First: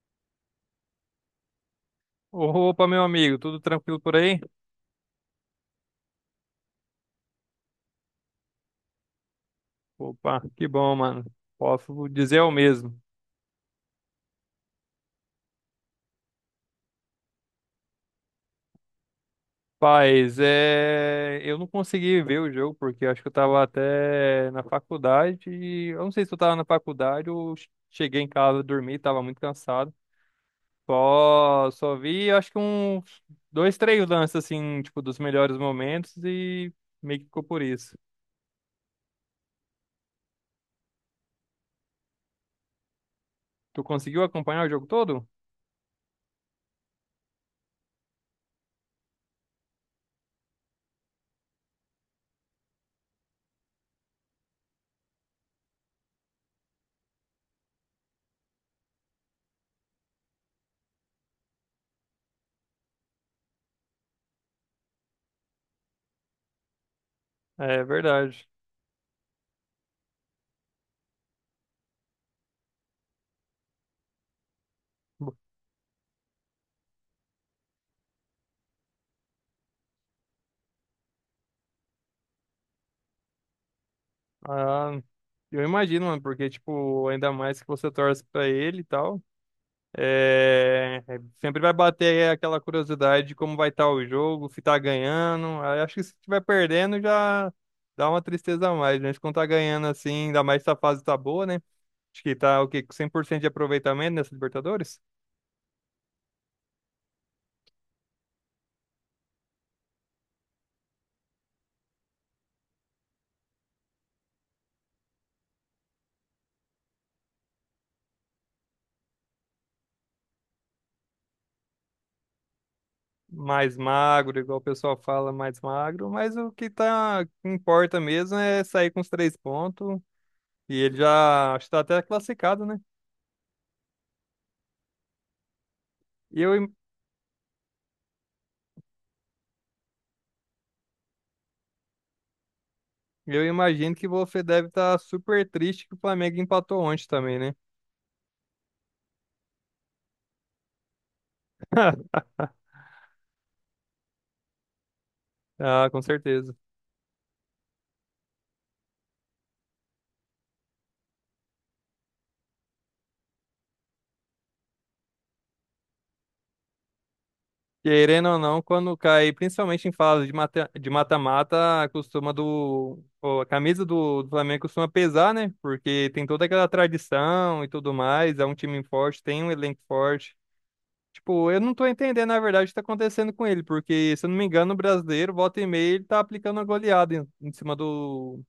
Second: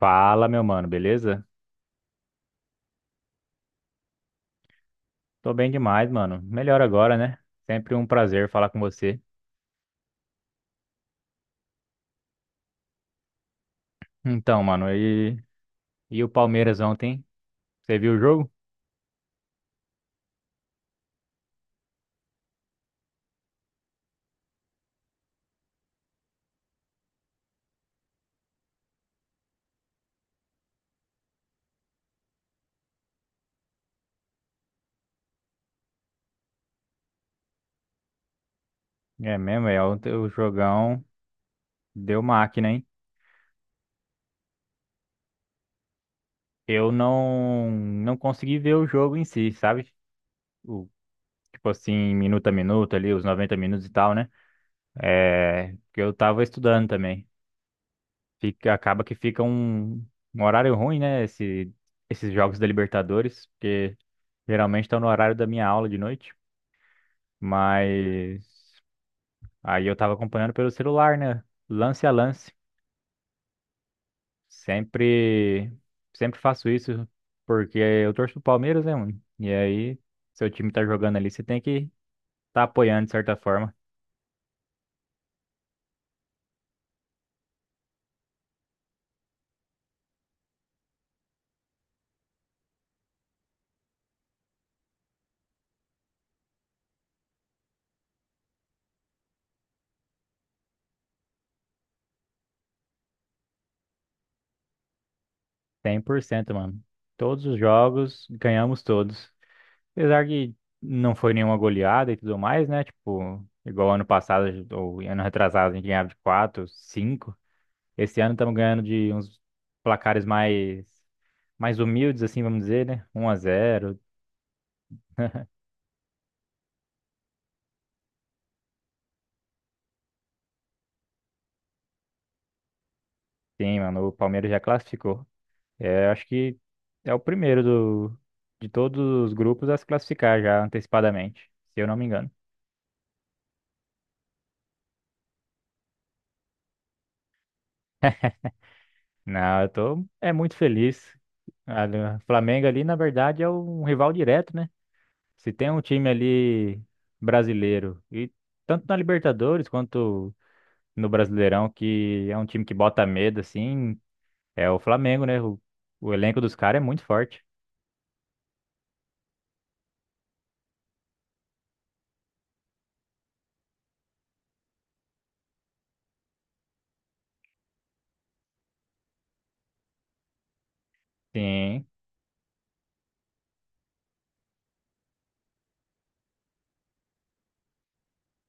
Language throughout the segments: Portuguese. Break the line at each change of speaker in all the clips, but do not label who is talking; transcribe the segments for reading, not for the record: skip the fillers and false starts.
Fala, meu mano, beleza?
Opa, meu amigo, tudo tranquilo por aí?
Tô bem demais, mano. Melhor agora, né? Sempre um prazer falar com você.
Opa, que bom, mano. Posso dizer o mesmo.
Então, mano, e o Palmeiras ontem? Você viu o jogo?
Paz, eu não consegui ver o jogo porque eu acho que eu tava até na faculdade. E eu não sei se eu tava na faculdade ou cheguei em casa, dormi, tava muito cansado. Só vi, acho que uns dois, três lances, assim, tipo, dos melhores momentos e meio que ficou por isso.
É mesmo, é. Ontem o jogão deu máquina, hein?
Tu conseguiu acompanhar o jogo todo?
Eu não consegui ver o jogo em si, sabe? O, tipo assim, minuto a minuto ali, os 90 minutos e tal, né? É, que eu tava estudando também. Acaba que fica um horário ruim, né? Esses jogos da Libertadores, porque geralmente estão no horário da minha aula de noite.
É
Mas
verdade.
aí eu tava acompanhando pelo celular, né? Lance a lance. Sempre, sempre faço isso porque eu torço pro Palmeiras, né, mano? E aí, seu time tá jogando ali, você tem que tá apoiando de certa forma.
Ah, eu imagino, mano, porque, tipo, ainda mais que você torce pra ele e tal, sempre vai bater aquela curiosidade de como vai estar o jogo, se tá ganhando. Aí acho que se tiver perdendo já dá uma tristeza a mais, né? Mas quando tá ganhando assim, ainda mais se a fase tá boa, né? Acho que tá, o quê? Com 100% de aproveitamento nessa Libertadores?
100%, mano. Todos os jogos, ganhamos todos. Apesar que não foi nenhuma goleada e tudo mais, né? Tipo, igual ano passado ou ano retrasado, a gente ganhava de 4 cinco. Esse ano estamos ganhando de uns placares mais humildes, assim, vamos dizer, né? um a
Mais
zero.
magro, igual o pessoal fala, mais magro. Mas o que tá, que importa mesmo é sair com os 3 pontos. E ele já está até classificado, né?
Sim, mano, o Palmeiras já classificou. É, acho
E
que
eu,
é o primeiro de todos os grupos a se classificar já antecipadamente, se eu não me engano.
Eu imagino que você deve estar super triste que o Flamengo empatou ontem também, né?
Não, eu tô é muito feliz. A- o Flamengo ali, na verdade, é um rival direto, né? Se tem um
Ah, com
time
certeza.
ali brasileiro, e tanto na Libertadores quanto no Brasileirão, que é um time que bota medo, assim, é o Flamengo, né? O elenco dos caras é muito forte.
Querendo ou não, quando cai, principalmente em fase de de mata-mata, a camisa do Flamengo costuma pesar, né? Porque tem toda aquela tradição e tudo mais. É um time forte, tem um elenco forte. Tipo, eu não tô
Sim.
entendendo, na verdade, o que tá acontecendo com ele, porque, se eu não me engano, o brasileiro, volta e meia, ele tá aplicando uma goleada em cima do,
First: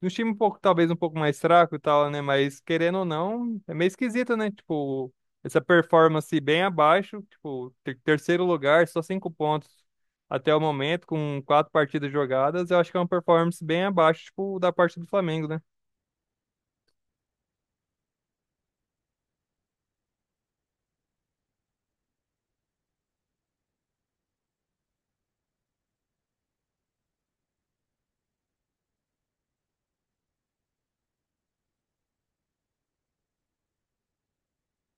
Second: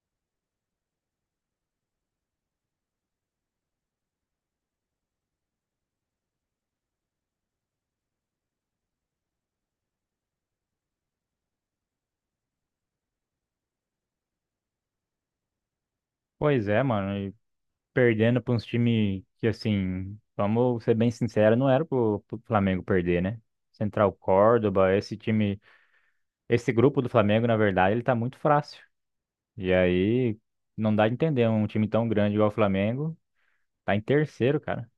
do time um pouco, talvez um pouco mais fraco e tal, né? Mas querendo ou não, é meio esquisito, né? Tipo, essa performance bem abaixo, tipo, terceiro lugar, só 5 pontos até o momento, com quatro partidas jogadas, eu acho que é uma performance bem abaixo, tipo, da parte do Flamengo, né?
Pois é, mano. E perdendo para uns times que, assim, vamos ser bem sinceros, não era pro Flamengo perder, né? Central Córdoba, esse grupo do Flamengo, na verdade, ele tá muito fácil. E aí, não dá de entender um time tão grande igual o Flamengo, tá em terceiro, cara.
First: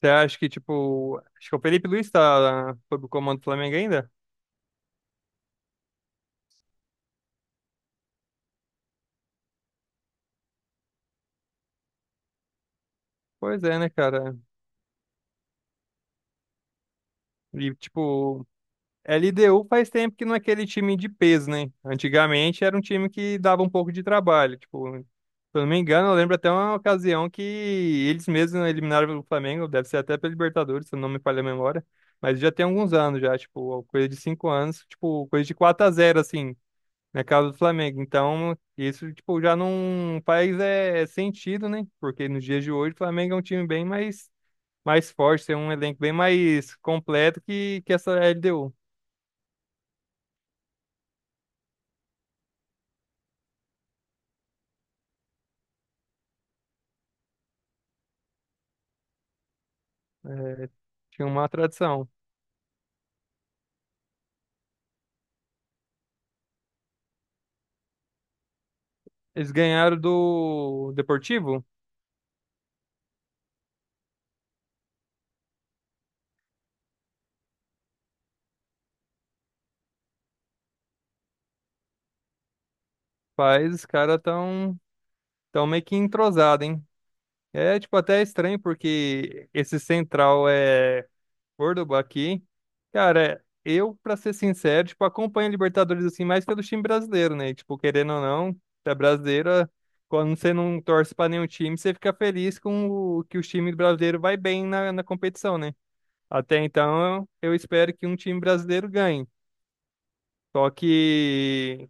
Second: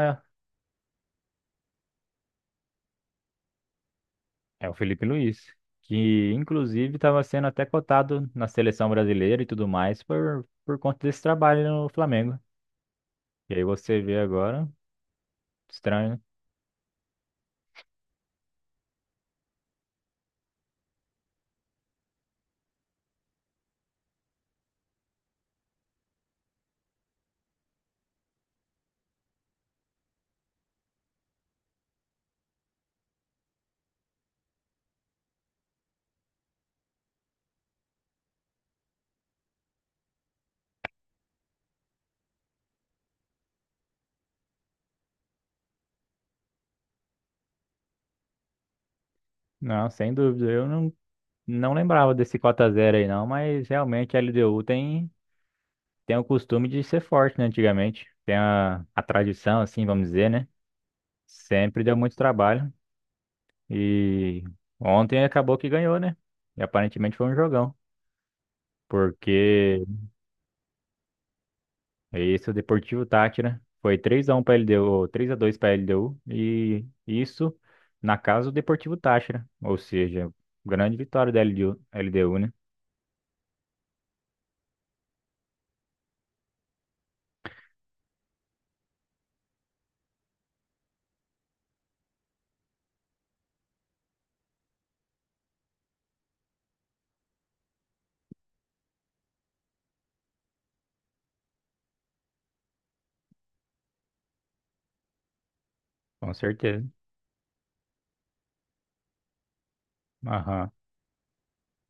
Você acha que, tipo, acho que o Felipe Luiz tá, foi pro comando do Flamengo ainda?
é o Felipe Luiz, que inclusive estava sendo até cotado na seleção brasileira e tudo mais por conta desse trabalho no Flamengo. E
Pois
aí
é, né,
você vê
cara?
agora, estranho, né?
E, tipo, LDU faz tempo que não é aquele time de peso, né? Antigamente era um time que dava um pouco de trabalho. Tipo, se eu não me engano, eu lembro até uma ocasião que eles mesmos eliminaram o Flamengo, deve ser até pela Libertadores, se eu não me falha a memória. Mas já tem alguns anos já, tipo, coisa de 5 anos, tipo, coisa de 4-0, assim, na casa do Flamengo. Então, isso, tipo, já não faz é, sentido, né? Porque nos dias de hoje o Flamengo é um time bem mais, mais forte, tem um elenco bem mais completo que essa LDU.
Não, sem dúvida. Eu não lembrava desse 4x0 aí não, mas realmente a LDU tem o costume de ser forte, né, antigamente. Tem a tradição, assim, vamos dizer, né?
Tinha uma
Sempre deu
tradição.
muito trabalho. E ontem acabou que ganhou, né? E aparentemente foi um jogão.
Eles
Porque
ganharam do Deportivo?
esse é o Deportivo Tátira. Foi 3x1 pra LDU, 3x2 pra LDU. E isso na casa do Deportivo Táchira. Ou seja, grande vitória da LDU, né?
Mas os caras tão meio que entrosados, hein? É, tipo, até estranho porque esse central é Córdoba aqui. Cara, eu, pra ser sincero, tipo, acompanho a Libertadores assim mais pelo time brasileiro, né? Tipo, querendo ou não, da brasileira, quando você não torce pra nenhum time, você fica feliz com o que o time brasileiro vai bem na competição, né?
Com
Até
certeza.
então, eu espero que um time brasileiro ganhe.
Aham.
Só que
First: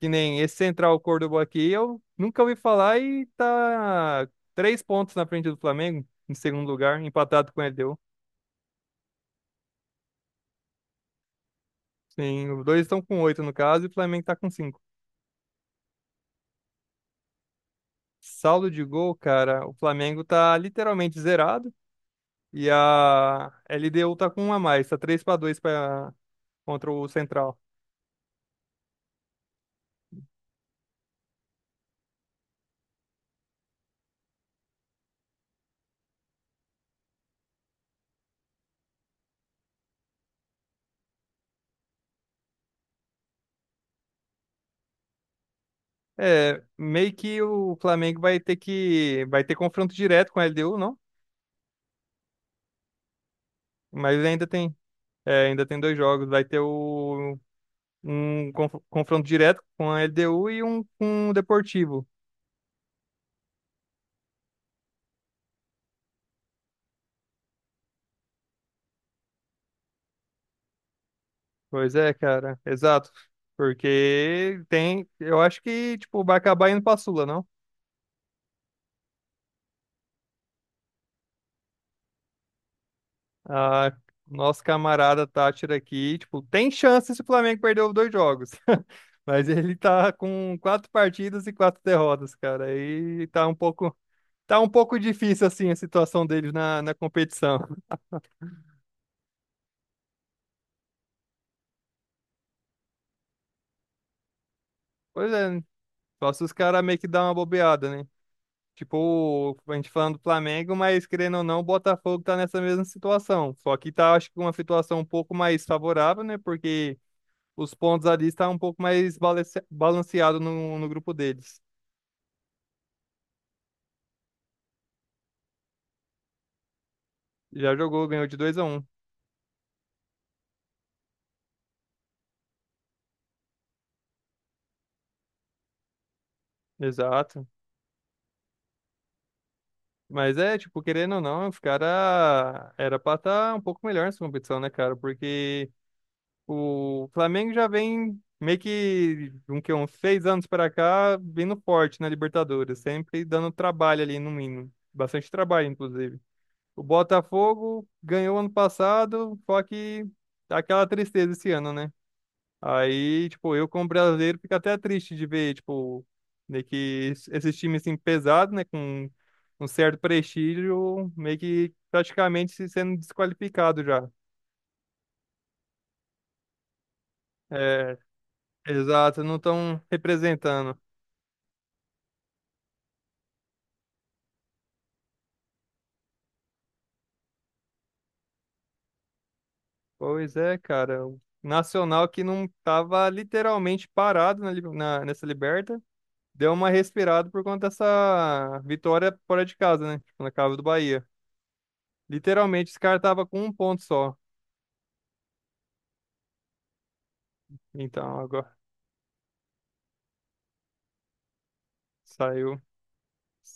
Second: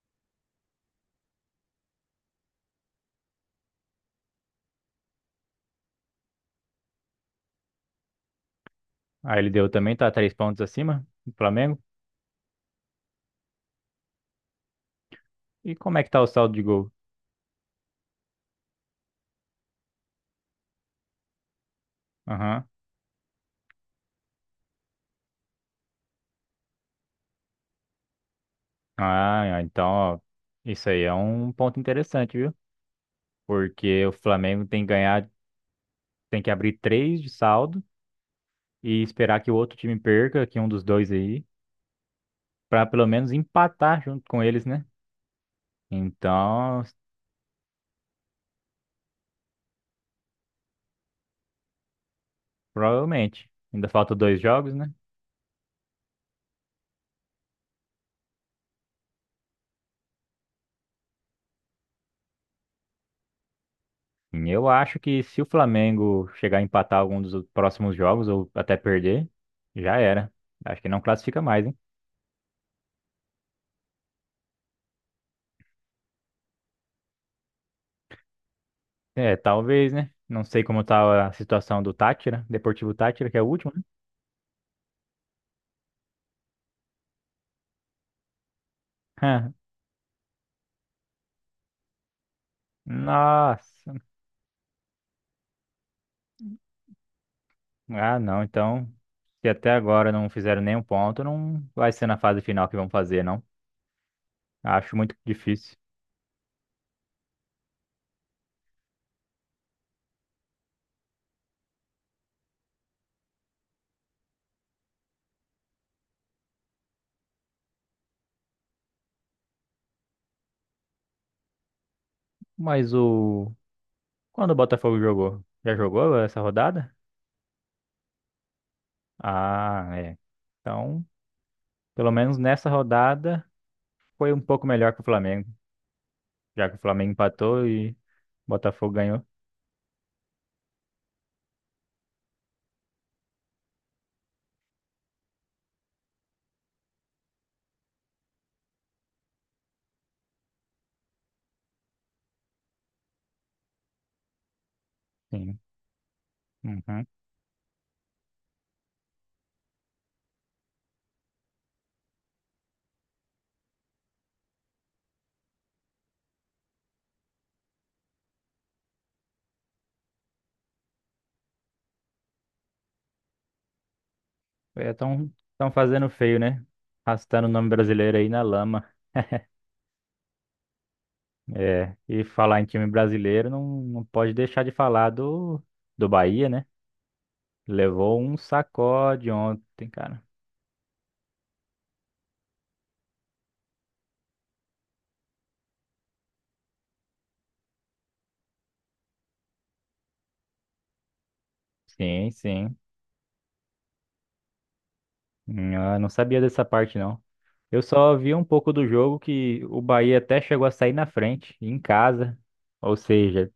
Que nem esse Central Córdoba aqui, eu nunca ouvi falar e tá três pontos na frente do Flamengo, em segundo lugar, empatado com o LDU.
A LDU também tá três pontos acima do Flamengo.
Sim, os dois estão com 8 no caso e o Flamengo tá com 5.
E como é que tá o saldo de gol?
Saldo de gol, cara, o Flamengo tá literalmente zerado.
Aham.
E a LDU tá com um a mais, tá 3-2 para contra o Central.
Ah, é, então, ó, isso aí é um ponto interessante, viu? Porque o Flamengo tem que ganhar, tem que abrir três de saldo e esperar que o outro time perca, que um dos dois aí, pra pelo menos empatar junto com eles, né?
É,
Então,
meio que o Flamengo vai ter confronto direto com a LDU, não?
provavelmente. Ainda falta
Mas
dois
ainda
jogos,
tem,
né?
é, ainda tem dois jogos, vai ter o um confronto direto com a LDU e um com o Deportivo.
Eu acho que se o Flamengo chegar a empatar algum dos próximos jogos ou até perder, já era. Acho que não classifica mais, hein?
Pois é, cara, exato. Porque tem, eu acho que, tipo, vai acabar indo pra Sula, não?
É, talvez, né? Não sei como tá a situação do Tátira, Deportivo Tátira, que é o último, né?
A nosso camarada Tátira aqui, tipo, tem chance se o Flamengo perder os dois jogos. Mas ele tá com quatro partidas e quatro derrotas, cara. E
Nossa.
tá um pouco difícil, assim, a situação deles na competição.
Ah, não. Então, se até agora não fizeram nenhum ponto, não vai ser na fase final que vão fazer, não. Acho muito
Pois é,
difícil.
só se os caras meio que dão uma bobeada, né? Tipo, a gente falando do Flamengo, mas querendo ou não, o Botafogo tá nessa mesma situação. Só que tá, acho que uma situação um pouco mais favorável, né? Porque os pontos ali estão um pouco mais balanceado no grupo deles.
Mas o. Quando o Botafogo jogou? Já jogou essa rodada?
Já jogou, ganhou de 2-1.
Ah, é. Então, pelo menos nessa rodada, foi um pouco melhor que o Flamengo, já que o Flamengo
Exato.
empatou e o Botafogo ganhou.
Mas é, tipo, querendo ou não, os caras era pra estar um pouco melhor nessa competição, né, cara? Porque o Flamengo já vem meio que uns 6 anos para cá, vindo forte na Libertadores, sempre dando trabalho ali no mínimo, bastante
Sim.
trabalho inclusive. O
Uhum.
Botafogo ganhou ano passado, só que tá aquela tristeza esse ano, né? Aí, tipo, eu como brasileiro fico até triste de ver, tipo, meio que esses times assim pesados, né, com um certo prestígio, meio que praticamente se sendo desqualificado já.
Estão fazendo feio, né? Arrastando o nome
É,
brasileiro aí na lama.
exato, não estão representando.
É, e falar em time brasileiro não pode deixar de falar do Bahia, né? Levou um sacode ontem, cara.
Pois é, cara. O Nacional que não tava literalmente parado nessa Liberta, deu uma respirada por conta dessa vitória fora de casa, né? Tipo, na casa do Bahia.
Sim,
Literalmente,
sim.
esse cara tava com um ponto só.
Eu não sabia dessa parte, não. Eu só
Então,
vi um
agora
pouco do jogo que o Bahia até chegou a sair na frente, em casa.
saiu.
Ou seja,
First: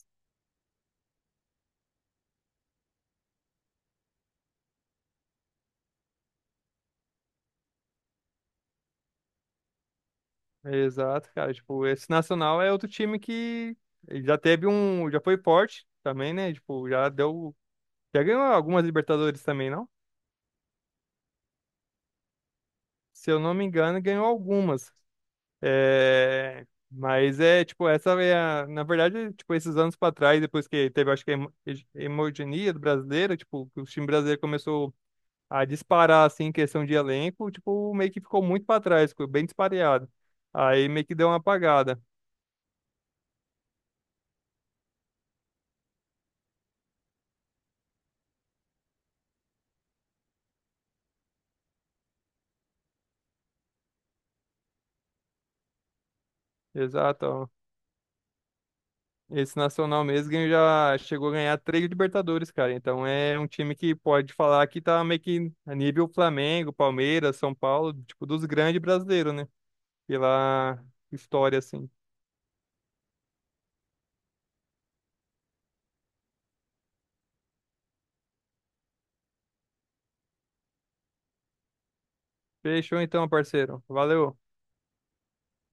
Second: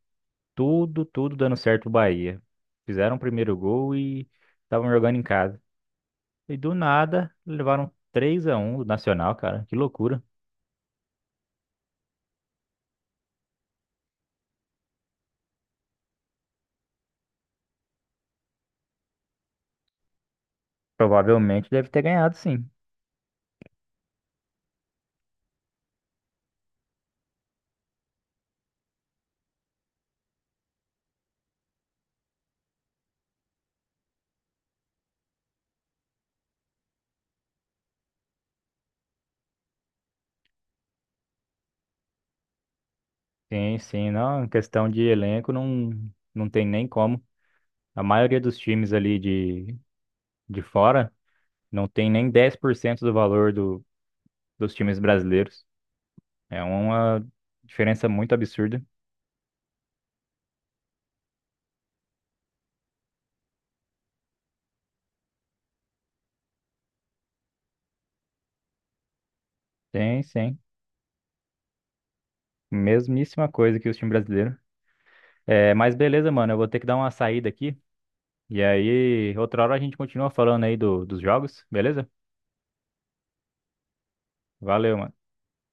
tudo dando certo o Bahia. Fizeram o primeiro gol e estavam jogando em casa. E do nada, levaram 3 a 1 do Nacional, cara. Que loucura.
Exato, cara. Tipo, esse Nacional é outro time que ele já teve um. Já foi forte também, né? Tipo, já deu. Já ganhou algumas Libertadores também, não?
Provavelmente deve ter ganhado, sim.
Se eu não me engano, ganhou algumas. É, mas é, tipo, essa é a, na verdade, tipo, esses anos para trás, depois que teve, acho que a hegemonia do brasileiro, tipo, que o time brasileiro começou a disparar, assim, em questão de elenco, tipo, meio que ficou muito para trás, ficou bem dispareado. Aí meio que deu uma apagada.
Sim, sim. Não, em questão de elenco, não, não tem nem como. A maioria dos times ali de fora não tem nem 10% do valor dos times brasileiros. É uma
Exato, ó.
diferença muito absurda.
Esse Nacional mesmo já chegou a ganhar 3 Libertadores, cara. Então é um time que pode falar que tá meio que a nível Flamengo, Palmeiras, São Paulo, tipo, dos grandes brasileiros, né?
Sim, sim.
Pela história, assim.
Mesmíssima coisa que os times brasileiros. É, mas beleza, mano. Eu vou ter que dar uma saída aqui. E aí, outra hora a gente continua falando aí dos jogos, beleza?
Fechou então, parceiro. Valeu.
Valeu, mano.